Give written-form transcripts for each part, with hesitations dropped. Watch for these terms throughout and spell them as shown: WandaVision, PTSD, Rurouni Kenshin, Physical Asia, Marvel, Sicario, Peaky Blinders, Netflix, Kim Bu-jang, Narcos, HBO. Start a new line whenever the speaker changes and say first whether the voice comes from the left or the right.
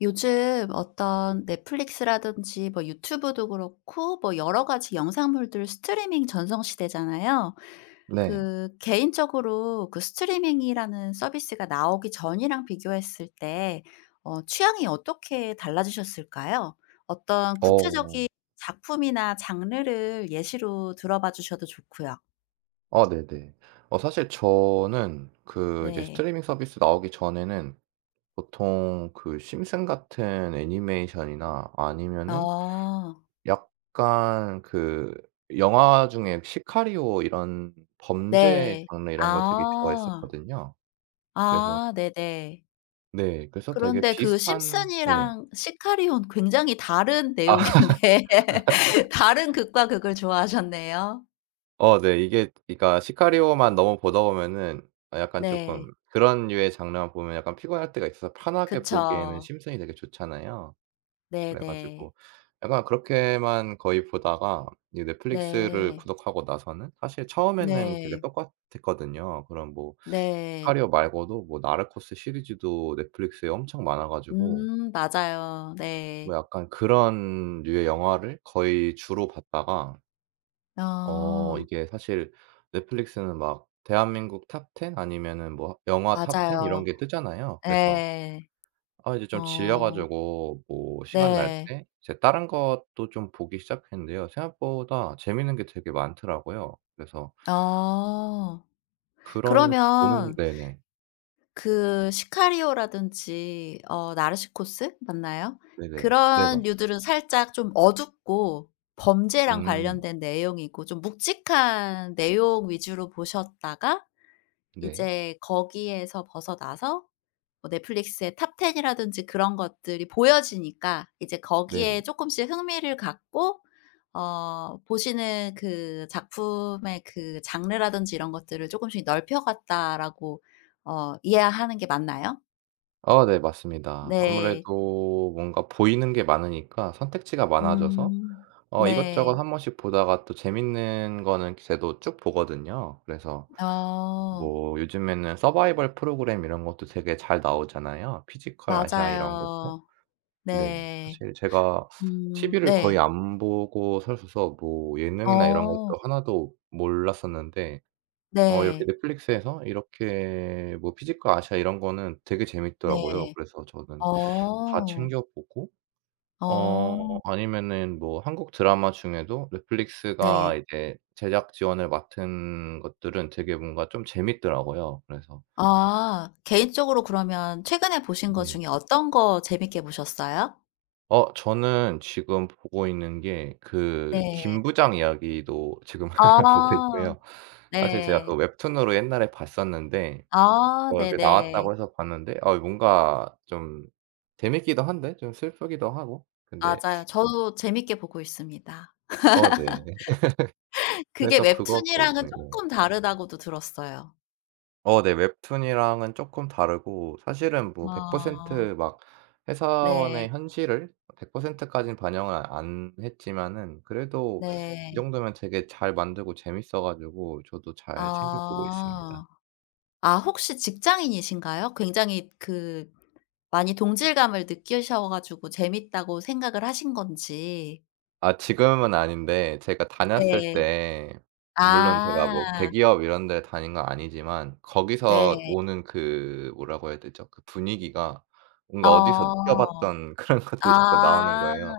left: 요즘 어떤 넷플릭스라든지 뭐 유튜브도 그렇고 뭐 여러 가지 영상물들 스트리밍 전성 시대잖아요.
right: 네.
left: 그 개인적으로 그 스트리밍이라는 서비스가 나오기 전이랑 비교했을 때 어 취향이 어떻게 달라지셨을까요? 어떤
right: 어.
left: 구체적인 작품이나 장르를 예시로 들어봐 주셔도 좋고요.
right: 아 네네. 사실 저는 그 이제
left: 네.
right: 스트리밍 서비스 나오기 전에는 보통 그 심슨 같은 애니메이션이나 아니면은
left: 어.
right: 약간 그 영화 중에 시카리오 이런 범죄
left: 네.
right: 장르 이런 걸 되게
left: 아.
right: 좋아했었거든요. 그래서,
left: 아 네네.
right: 네, 그래서 되게
left: 그런데 그
right: 비슷한. 네.
left: 심슨이랑 시카리온 굉장히 다른
right: 아,
left: 내용인데 다른 극과 극을 좋아하셨네요.
right: 어 네. 이게 그러니까 시카리오만 너무 보다 보면은 아 약간
left: 네.
right: 쪼끔 그런 류의 장르만 보면 약간 피곤할 때가 있어서 편하게 보기에는
left: 그쵸.
right: 심성이 되게 좋잖아요. 그래
left: 네네.
right: 가지고 약간 그렇게만 거의 보다가 이 넷플릭스를
left: 네.
right: 구독하고 나서는 사실 처음에는 되게
left: 네.
right: 똑같았거든요. 그런, 뭐
left: 네.
right: 시카리오 말고도 뭐 나르코스 시리즈도 넷플릭스에 엄청 많아 가지고
left: 맞아요.
right: 뭐
left: 네.
right: 약간 그런 류의 영화를 거의 주로 봤다가
left: 어
right: 이게 사실 넷플릭스는 막 대한민국 탑10 아니면은 뭐 영화 탑10 이런
left: 맞아요.
right: 게 뜨잖아요. 그래서
left: 예.
right: 아 이제 좀 질려
left: 어
right: 가지고 뭐 시간 날
left: 네.
right: 때 이제 다른 것도 좀 보기 시작했는데요. 생각보다 재밌는 게 되게 많더라고요. 그래서
left: 어.
right: 그런 보는.
left: 그러면
right: 네네.
left: 그 시카리오라든지 어 나르시코스 맞나요?
right: 네네. 네
left: 그런
right: 맞습
left: 류들은 살짝 좀 어둡고 범죄랑
right: 음
left: 관련된 내용이고 좀 묵직한 내용 위주로 보셨다가
right: 네.
left: 이제 거기에서 벗어나서 뭐 넷플릭스의 탑10 이라든지 그런 것들이 보여지니까 이제
right: 네네.
left: 거기에 조금씩 흥미를 갖고 어 보시는 그 작품의 그 장르라든지 이런 것들을 조금씩 넓혀 갔다라고 어 이해하는 게 맞나요?
right: 아 네 맞습니다.
left: 네.
right: 아무래도 뭔가 보이는 게 많으니까 선택지가 많아져서
left: 음.
right: 이것저것
left: 네.
right: 1번씩 보다가 또 재밌는 거는 제도 쭉 보거든요. 그래서
left: 어.
right: 뭐 요즘에는 서바이벌 프로그램 이런 것도 되게 잘 나오잖아요. 피지컬 아시아 이런 것도.
left: 맞아요.
right: 네.
left: 네.
right: 사실 제가 TV를 거의
left: 네.
right: 안 보고 살아서 뭐 예능이나 이런 것도
left: 어.
right: 하나도 몰랐었는데 이렇게
left: 네.
right: 넷플릭스에서 이렇게 뭐 피지컬 아시아 이런 거는 되게 재밌더라고요.
left: 네.
right: 그래서 저는
left: 어.
right: 다 챙겨 보고,
left: 어.
right: 아니면은 뭐 한국 드라마 중에도 넷플릭스가
left: 네.
right: 이제 제작 지원을 맡은 것들은 되게 뭔가 좀 재밌더라고요. 그래서
left: 아. 개인적으로 그러면 최근에 보신 것
right: 네.
left: 중에 어떤 거 재밌게 보셨어요?
right: 저는 지금 보고 있는 게 그
left: 네.
right: 김부장 이야기도 지금 보고
left: 아.
right: 있고요. 사실 제가 그
left: 네.
right: 웹툰으로 옛날에 봤었는데
left: 아
right: 이게
left: 네네.
right: 나왔다고 해서 봤는데 뭔가 좀 재밌기도 한데 좀 슬프기도 하고. 근데
left: 맞아요. 저도 재밌게 보고 있습니다.
right: 어 네.
left: 그게
right: 그래서 그거
left: 웹툰이랑은
right: 보고 예.
left: 조금 다르다고도 들었어요.
right: 어 네. 웹툰이랑은 쪼끔 다르고 사실은 뭐
left: 아.
right: 100% 막
left: 네.
right: 회사원의 현실을 100% 까진 반영을 안 했지만은, 그래도 이
left: 네.
right: 정도면 되게 잘 만들고 재밌어 가지고 저도 잘 챙겨 보고 있습니다.
left: 아. 아 혹시 직장인이신가요? 굉장히 그 많이 동질감을 느끼셔 가지고 재밌다고 생각을 하신 건지.
right: 아 지금은 아닌데 제가 다녔을
left: 네.
right: 때, 물론 제가
left: 아.
right: 뭐 대기업 이런 데 다닌 건 아니지만 거기서
left: 네.
right: 오는 그, 뭐라고 해야 되죠? 그 분위기가 뭔가 어디서 느껴
left: 어.
right: 봤던 그런 것들이 자꾸 나오는
left: 아.
right: 거예요.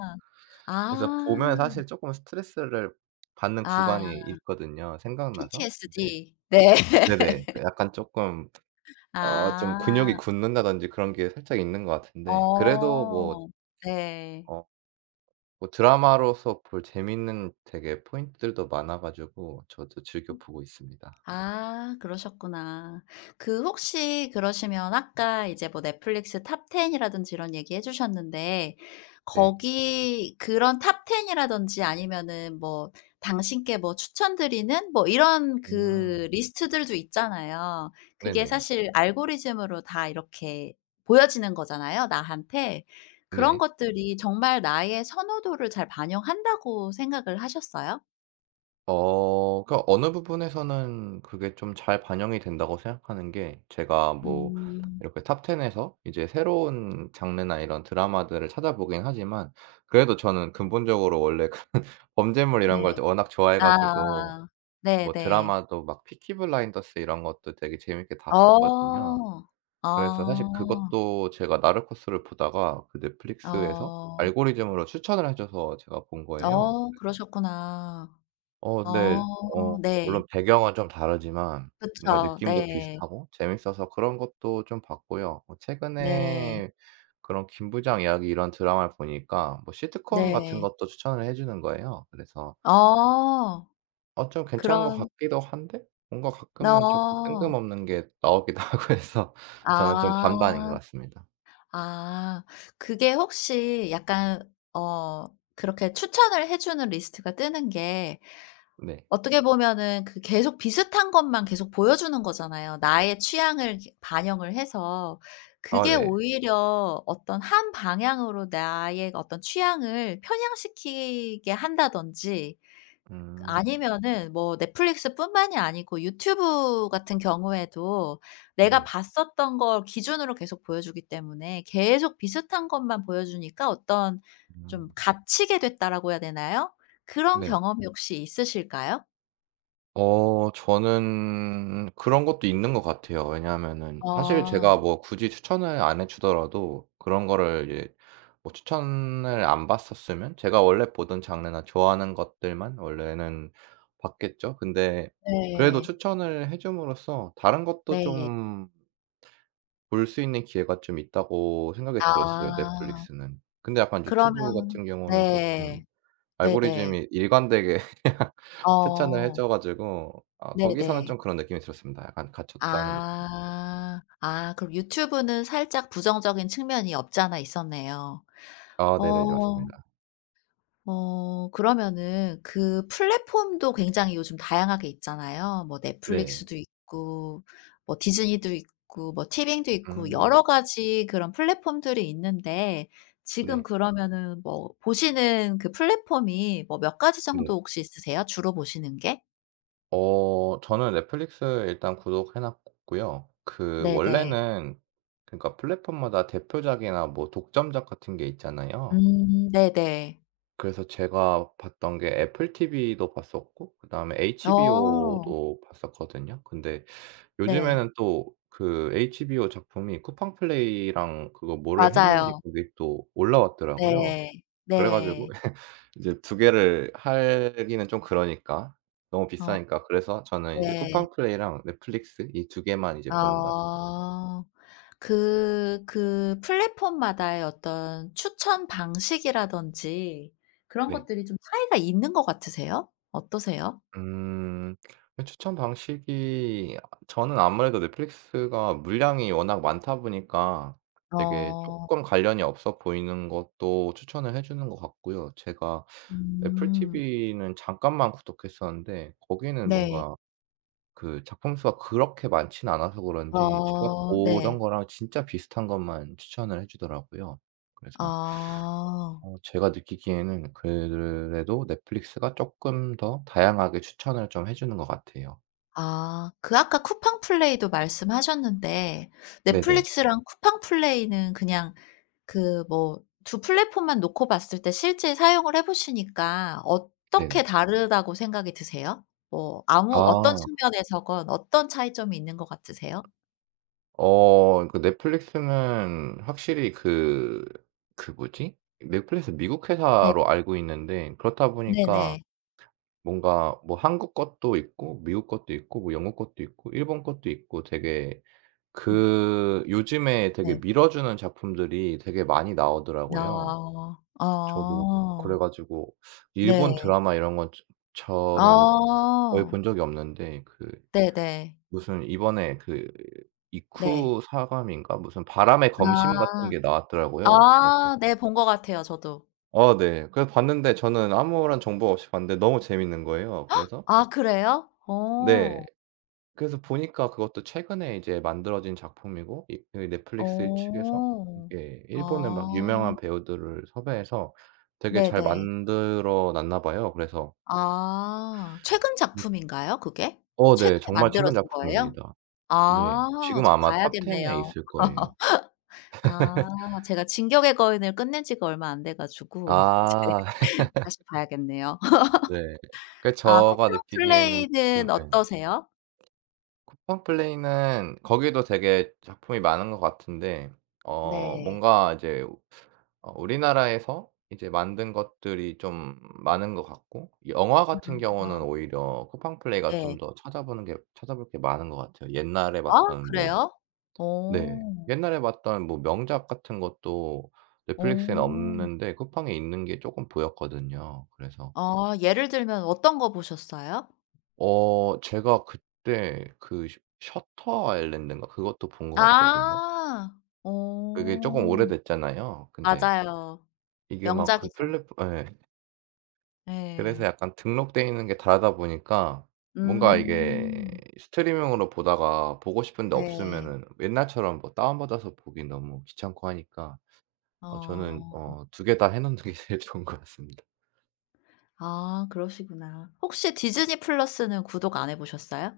right: 그래서 보면
left: 아.
right: 사실 쪼끔 스트레스를 받는 구간이
left: 아.
right: 있거든요, 생각나서. 네.
left: PTSD. 네.
right: 네네. 그 약간 쪼끔 좀 근육이
left: 아.
right: 굳는다든지 그런 게 살짝 있는 것 같은데, 그래도 뭐
left: 어. 네.
right: 어 뭐 드라마로서 볼 재밌는 되게 포인트들도 많아 가지고 저도 즐겨 보고 있습니다.
left: 아 그러셨구나. 그 혹시 그러시면 아까 이제 뭐 넷플릭스 탑10 이라든지 이런 얘기해 주셨는데
right: 네.
left: 거기 그런 탑10 이라든지 아니면은 뭐 당신께 뭐 추천드리는 뭐 이런
right: 음.
left: 그 리스트들도 있잖아요. 그게
right: 네네.
left: 사실 알고리즘으로 다 이렇게 보여지는 거잖아요, 나한테. 그런
right: 네.
left: 것들이 정말 나의 선호도를 잘 반영한다고 생각을 하셨어요?
right: 그 어느 부분에서는 그게 좀 잘 반영이 된다고 생각하는 게, 제가 뭐
left: 음.
right: 이렇게 탑 10 에서 이제 새로운 장르나 이런 드라마들을 찾아보긴 하지만, 그래도 저는 근본적으로 원래 범죄물 이런
left: 네.
right: 걸 워낙 좋아해 가지고
left: 아.
right: 뭐
left: 네네.
right: 드라마도 막 피키 블라인더스 이런 것도 되게 재밌게 다
left: 어.
right: 봤거든요. 그래서 사실
left: 아.
right: 그것도 제가 나르코스를 보다가 그 넷플릭스에서
left: 어.
right: 알고리즘으로 추천을 해 줘서 제가 본 거예요.
left: 어 그러셨구나.
right: 어 네. 어
left: 어 네.
right: 물론 배경은 좀 다르지만 뭔가
left: 그쵸.
right: 느낌도
left: 네.
right: 비슷하고 재밌어서 그런 것도 좀 봤고요. 뭐
left: 네.
right: 최근에 그런 김부장 이야기 이런 드라마를 보니까 뭐 시트콤 같은
left: 네.
right: 것도 추천을 해 주는 거예요. 그래서
left: 어.
right: 좀 괜찮은 것
left: 그런
right: 같기도 한데 뭔가 가끔은 조금
left: 어.
right: 뜬금없는 게 나오기도 하고 해서 저는 좀 반반인 것
left: 아.
right: 같습니다.
left: 아. 그게 혹시 약간 어 그렇게 추천을 해 주는 리스트가 뜨는 게
right: 네.
left: 어떻게 보면은 그 계속 비슷한 것만 계속 보여주는 거잖아요. 나의 취향을 이렇게 반영을 해서
right: 아
left: 그게
right: 네.
left: 오히려 어떤 한 방향으로 나의 어떤 취향을 편향시키게 한다든지
right: 음.
left: 아니면은 뭐 넷플릭스뿐만이 아니고 유튜브 같은 경우에도 내가
right: 네.
left: 봤었던 걸 기준으로 계속 보여주기 때문에 계속 비슷한 것만 보여주니까 어떤
right: 음.
left: 좀 '갇히게 됐다.'라고 해야 되나요? 그런
right: 네.
left: 경험이 혹시 있으실까요?
right: 저는 그런 것도 있는 것 같아요. 왜냐하면은 사실
left: 아
right: 제가 뭐 굳이 추천을 안 해 주더라도 그런 거를 이제, 뭐 추천을 안 받았으면 제가 원래 보던 장르나 좋아하는 것들만 원래는 봤겠죠. 근데 그래도
left: 네.
right: 추천을 해 줌으로써 다른 것도
left: 네.
right: 좀 볼 수 있는 기회가 좀 있다고 생각이 들었어요,
left: 아.
right: 넷플릭스는. 근데 약간 유튜브
left: 그러면
right: 같은 경우는 쪼끔
left: 네. 네네.
right: 알고리즘이 일관되게 추천을 해
left: 어.
right: 줘 가지고 아, 거기서는 좀
left: 네네.
right: 그런 느낌이 들었습니다. 약간 갇혔다는 느
left: 아. 아 그럼 유튜브는 살짝 부정적인 측면이 없지 않아 있었네요.
right: 아 네네네.
left: 어.
right: 맞습니다.
left: 어 그러면은 그 플랫폼도 굉장히 요즘 다양하게 있잖아요. 뭐
right: 네.
left: 넷플릭스도 있고 뭐 디즈니도 있고 뭐 티빙도 있고
right: 음.
left: 여러 가지 그런 플랫폼들이 있는데 지금
right: 네.
left: 그러면은 뭐 보시는 그 플랫폼이 뭐 몇 가지 정도
right: 네.
left: 혹시 있으세요? 주로 보시는 게?
right: 저는 넷플릭스 일단 구독해 놨고요. 그
left: 네네.
right: 원래는, 그러니까 플랫폼마다 대표작이나 뭐 독점작 같은 게 있잖아요.
left: 네네.
right: 그래서 제가 봤던 게 애플 TV도 봤었고 그다음에
left: 어
right: HBO도 봤었거든요. 근데
left: 네.
right: 요즘에는 또 그 HBO 작품이 쿠팡 플레이랑 그거 뭐를 했는지
left: 맞아요.
right: 그게 또 올라왔더라고요.
left: 네.
right: 그래 가지고
left: 네.
right: 이제 2개를 하기는 좀 그러니까, 너무
left: 어
right: 비싸니까. 그래서 저는 이제
left: 네.
right: 쿠팡 플레이랑 넷플릭스 이 2개만 이제 보는 것 같습니다.
left: 어. 그 그 플랫폼마다의 어떤 추천 방식이라든지 그런
right: 네.
left: 것들이 좀 차이가 있는 것 같으세요? 어떠세요?
right: 음. 그 추천 방식이, 저는 아무래도 넷플릭스가 물량이 워낙 많다 보니까 되게
left: 어.
right: 쪼끔 관련이 없어 보이는 것도 추천을 해 주는 것 같고요. 제가 애플
left: 음.
right: TV는 잠깐만 구독했었는데 거기는
left: 네.
right: 뭔가 그 작품 수가 그렇게 많진 않아서 그런지 제가
left: 어
right: 보던
left: 네.
right: 거랑 진짜 비슷한 것만 추천을 해 주더라고요. 그래서
left: 어.
right: 제가 느끼기에는 그래도 넷플릭스가 쪼끔 더 다양하게 추천을 좀 해 주는 것 같아요.
left: 아 그 아까 쿠팡 플레이도 말씀하셨는데
right: 네네.
left: 넷플릭스랑 쿠팡 플레이는 그냥 그 뭐 두 플랫폼만 놓고 봤을 때 실제 사용을 해 보시니까
right: 네네.
left: 어떻게 다르다고 생각이 드세요? 뭐 아무 어떤
right: 아.
left: 측면에서건 어떤 차이점이 있는 것 같으세요?
right: 그 넷플릭스는 확실히 그 뭐지? 넷플릭스 미국
left: 네.
right: 회사로 알고 있는데, 그렇다 보니까
left: 네네.
right: 뭔가 뭐 한국 것도 있고 미국 것도 있고 뭐 영국 것도 있고 일본 것도 있고, 되게
left: 음
right: 그 요즘에 되게
left: 네.
right: 밀어주는 작품들이 되게 많이 나오더라고요.
left: 아.
right: 저도 그래
left: 아.
right: 가지고
left: 네.
right: 일본 드라마 이런 건 저는 거의
left: 아.
right: 본 적이 없는데, 그
left: 네네.
right: 무슨 이번에 그
left: 네.
right: 이쿠 사감인가 무슨 바람의 검심 같은
left: 아.
right: 게 나왔더라고요. 그래서
left: 아 네. 본 것 같아요 저도.
right: 어 네. 그래서 봤는데 저는 아무런 정보가 없이 봤는데 너무 재밌는 거예요. 그래서
left: 아 그래요? 어.
right: 네. 그래서 보니까 그것도 최근에 이제 만들어진 작품이고, 이 그 넷플릭스 측에서
left: 어.
right: 이게 일본의 막
left: 아.
right: 유명한 배우들을 섭외해서 되게 잘
left: 네네.
right: 만들어 놨나 봐요. 그래서
left: 아. 최근 작품인가요 그게?
right: 어 네.
left: 최근에
right: 정말 최근
left: 만들어진 거예요?
right: 작품입니다. 네.
left: 아
right: 지금
left: 저
right: 아마 톱 10에
left: 봐야겠네요.
right: 있을 거예요.
left: 아 제가 진격의 거인을 끝낸 지가 얼마 안 돼 가지고 이제
right: 아
left: 다시 봐야겠네요.
right: 네. 그
left: 아 쿠팡
right: 제가 느끼기에는 쪼끔,
left: 플레이는
right: 예.
left: 어떠세요?
right: 쿠팡 플레이는 거기도 되게 작품이 많은 것 같은데
left: 네.
right: 뭔가 이제 우리나라에서 이제 만든 것들이 좀 많은 것 같고, 영화 같은 경우는
left: 아
right: 오히려 쿠팡 플레이가
left: 네.
right: 좀 더 찾아보는 게 찾아볼 게 많은 것 같아요. 옛날에
left: 아
right: 봤던 뭐,
left: 그래요?
right: 네.
left: 어.
right: 옛날에 봤던 뭐 명작 같은 것도 넷플릭스에는
left: 어.
right: 없는데 쿠팡에 있는 게 쪼끔 보였거든요. 그래서
left: 아 예를 들면 어떤 거 보셨어요?
right: 제가 그때 그 셔 셔터 아일랜드인가 그것도 본 것 같거든요.
left: 아.
right: 그게 쪼끔
left: 어.
right: 오래됐잖아요. 근데
left: 맞아요.
right: 이게 막 그
left: 명작이죠.
right: 플랫포 예. 그래서
left: 예.
right: 약간 등록돼 있는 게 다르다 보니까, 뭔가 이게
left: 음.
right: 스트리밍으로 보다가 보고 싶은데
left: 네.
right: 없으면은 옛날처럼 뭐 다운받아서 보기 너무 귀찮고 하니까
left: 어.
right: 저는 2개 다 해 놓는 게 제일 좋은 것 같습니다.
left: 아 그러시구나. 혹시 디즈니 플러스는 구독 안 해 보셨어요?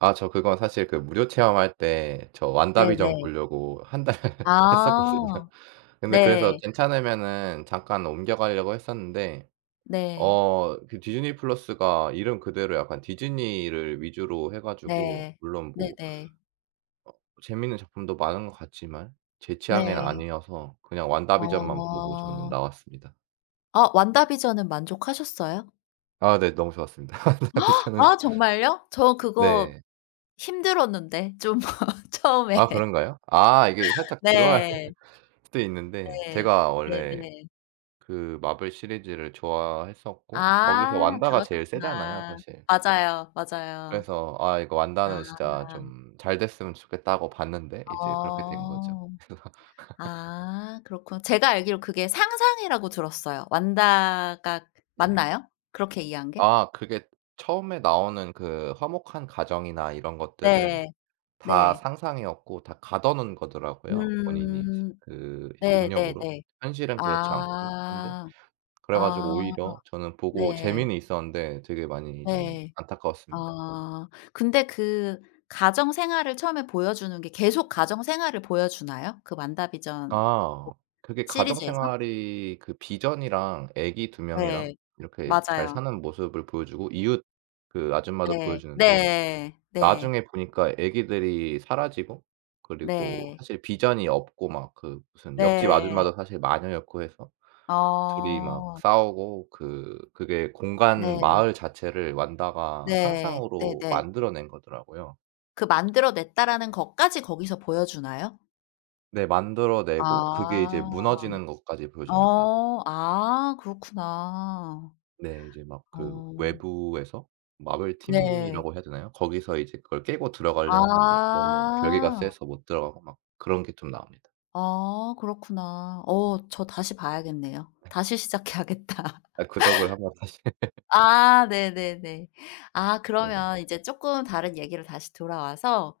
right: 아 저 그건 사실 그 무료 체험할 때 저 완다비전
left: 네네.
right: 보려고 1달 했었거든요.
left: 아.
right: 근데 그래서
left: 네.
right: 괜찮으면은 잠깐 옮겨가려고 했었는데
left: 네.
right: 그 디즈니 플러스가 이름 그대로 약간 디즈니를 위주로 해 가지고,
left: 네.
right: 물론 뭐
left: 네네.
right: 어 재밌는 작품도 많은 것 같지만 제 취향엔
left: 네.
right: 아니어서 그냥 완다비전만 보고 저는
left: 어.
right: 나왔습니다.
left: 아 완다비전은 만족하셨어요?
right: 아 네. 너무 좋았습니다. 완다비전은.
left: 아 정말요? 저 그거
right: 네.
left: 힘들었는데 좀
right: 아
left: 처음에.
right: 그런가요? 아 이게 살짝 들어할
left: 네.
right: 수도 있는데
left: 네.
right: 제가 원래
left: 네네.
right: 그 마블 시리즈를 좋아했었고 거기서
left: 아
right: 완다가 제일 세잖아요,
left: 그러셨구나.
right: 사실.
left: 맞아요, 맞아요.
right: 그래서 "아 이거
left: 아.
right: 완다는 진짜 좀 잘 됐으면 좋겠다." 고 봤는데 이제 그렇게 된 거죠.
left: 어. 아 그렇구나. 제가 알기로 그게 상상이라고 들었어요. 완다가
right: 네.
left: 맞나요? 그렇게 이해한 게?
right: 아 그게 처음에 나오는 그 화목한 가정이나 이런 것들은
left: 네. 음.
right: 다
left: 네.
right: 상상이었고 다 가둬 놓은 거더라고요, 본인이
left: 음.
right: 그 능력으로.
left: 네네네.
right: 현실은 그렇지 않고. 근데
left: 아.
right: 그래 가지고
left: 아.
right: 오히려 저는 보고
left: 네.
right: 재미는 있었는데 되게 많이 좀
left: 네.
right: 안타까웠습니다.
left: 아. 근데 그 가정 생활을 처음에 보여주는 게 계속 가정 생활을 보여주나요? 그 완다비전
right: 아
left: 뭐
right: 그게 가정
left: 시리즈에서?
right: 생활이, 그 비전이랑 애기 2명이랑
left: 네.
right: 이렇게 잘
left: 맞아요.
right: 사는 모습을 보여주고, 이웃 그 아줌마도
left: 네.
right: 보여주는데,
left: 네. 네.
right: 나중에 보니까 애기들이 사라지고, 그리고
left: 네.
right: 사실 비전이 없고 막 그 무슨 옆집
left: 네.
right: 아줌마도 사실 마녀였고 해서 둘이 막
left: 어.
right: 싸우고, 그게 공간
left: 네.
right: 마을 자체를 완다가
left: 네.
right: 상상으로
left: 네네.
right: 만들어낸 거더라고요.
left: 그 만들어 냈다라는 것까지 거기서 보여주나요?
right: 네. 만들어내고 그게
left: 아.
right: 이제 무너지는 것까지 보여줍니다.
left: 어. 아 그렇구나.
right: 네. 이제 막 그
left: 어.
right: 외부에서 마블
left: 네.
right: 팀이라고 해야 되나요? 거기서 이제 그걸 깨고 들어가려 하는데 너무 결계가
left: 아.
right: 세서 못 들어가고 막 그런 게 좀 나옵니다.
left: 아 그렇구나. 어 저 다시 봐야겠네요.
right: 네.
left: 다시 시작해야겠다.
right: 아 그 덕을 한번 사실
left: 아 네네네. 아
right: 네네.
left: 그러면 이제 쪼끔 다른 얘기로 다시 돌아와서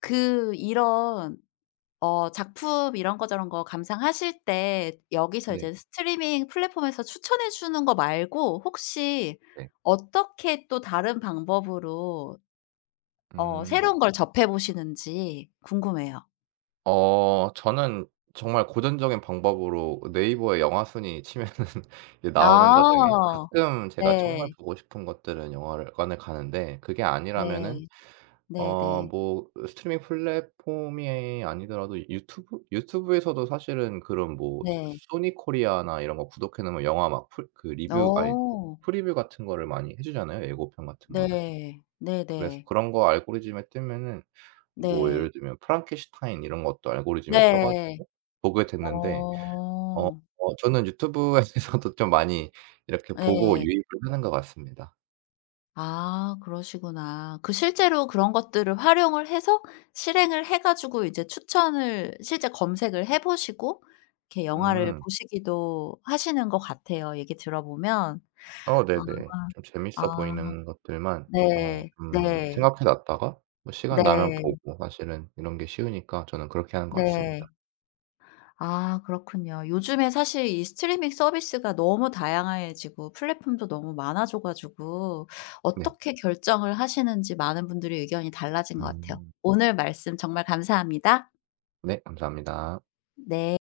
left: 그 이런 어 작품 이런 거 저런 거 감상하실 때 여기서
right: 네.
left: 이제 스트리밍 플랫폼에서 추천해 주는 거 말고 혹시
right: 네.
left: 어떻게 또 다른 방법으로 어
right: 음.
left: 새로운 걸 접해 보시는지 궁금해요.
right: 저는 정말 고전적인 방법으로 네이버에 영화 순위 치면은 이제 나오는 것 중에,
left: 아.
right: 가끔 제가 정말
left: 네.
right: 보고 싶은 것들은 영화관을 가는데, 그게 아니라면은
left: 네. 네네.
right: 뭐 스트리밍 플랫폼이 아니더라도 유튜브? 유튜브에서도 사실은 그런 뭐 저
left: 네.
right: 소니 코리아나 이런 거 구독해 놓으면 영화 막 풀 그 리뷰 아니 그
left: 어.
right: 프리뷰 같은 거를 많이 해 주잖아요, 예고편 같은 거를.
left: 네.
right: 그래서
left: 네네.
right: 그런 거 알고리즘에 뜨면은 뭐
left: 네.
right: 예를 들면 프랑켄슈타인 이런 것도 알고리즘에 떠
left: 네.
right: 가지고 보게 됐는데 어
left: 어.
right: 저는 유튜브에서도 좀 많이 이렇게 보고
left: 예.
right: 유입을 하는 것 같습니다.
left: 아 그러시구나. 그 실제로 그런 것들을 활용을 해서 실행을 해 가지고 이제 추천을 실제 검색을 해 보시고 이렇게 영화를
right: 음.
left: 보시기도 하시는 것 같아요, 얘기 들어보면.
right: 어
left: 아
right: 네네. 좀 재밌어
left: 아
right: 보이는 것들만
left: 네.
right: 좀
left: 네.
right: 생각해 놨다가 뭐 시간 나면
left: 네.
right: 보고. 사실은 이런 게 쉬우니까 저는 그렇게 하는 것 같습니다.
left: 네. 아 그렇군요. 요즘에 사실 이 스트리밍 서비스가 너무 다양해지고 플랫폼도 너무 많아져 가지고
right: 네.
left: 어떻게 결정을 하시는지 많은 분들의 의견이 달라진 것 같아요.
right: 음.
left: 오늘 말씀 정말 감사합니다.
right: 네 감사합니다.
left: 네.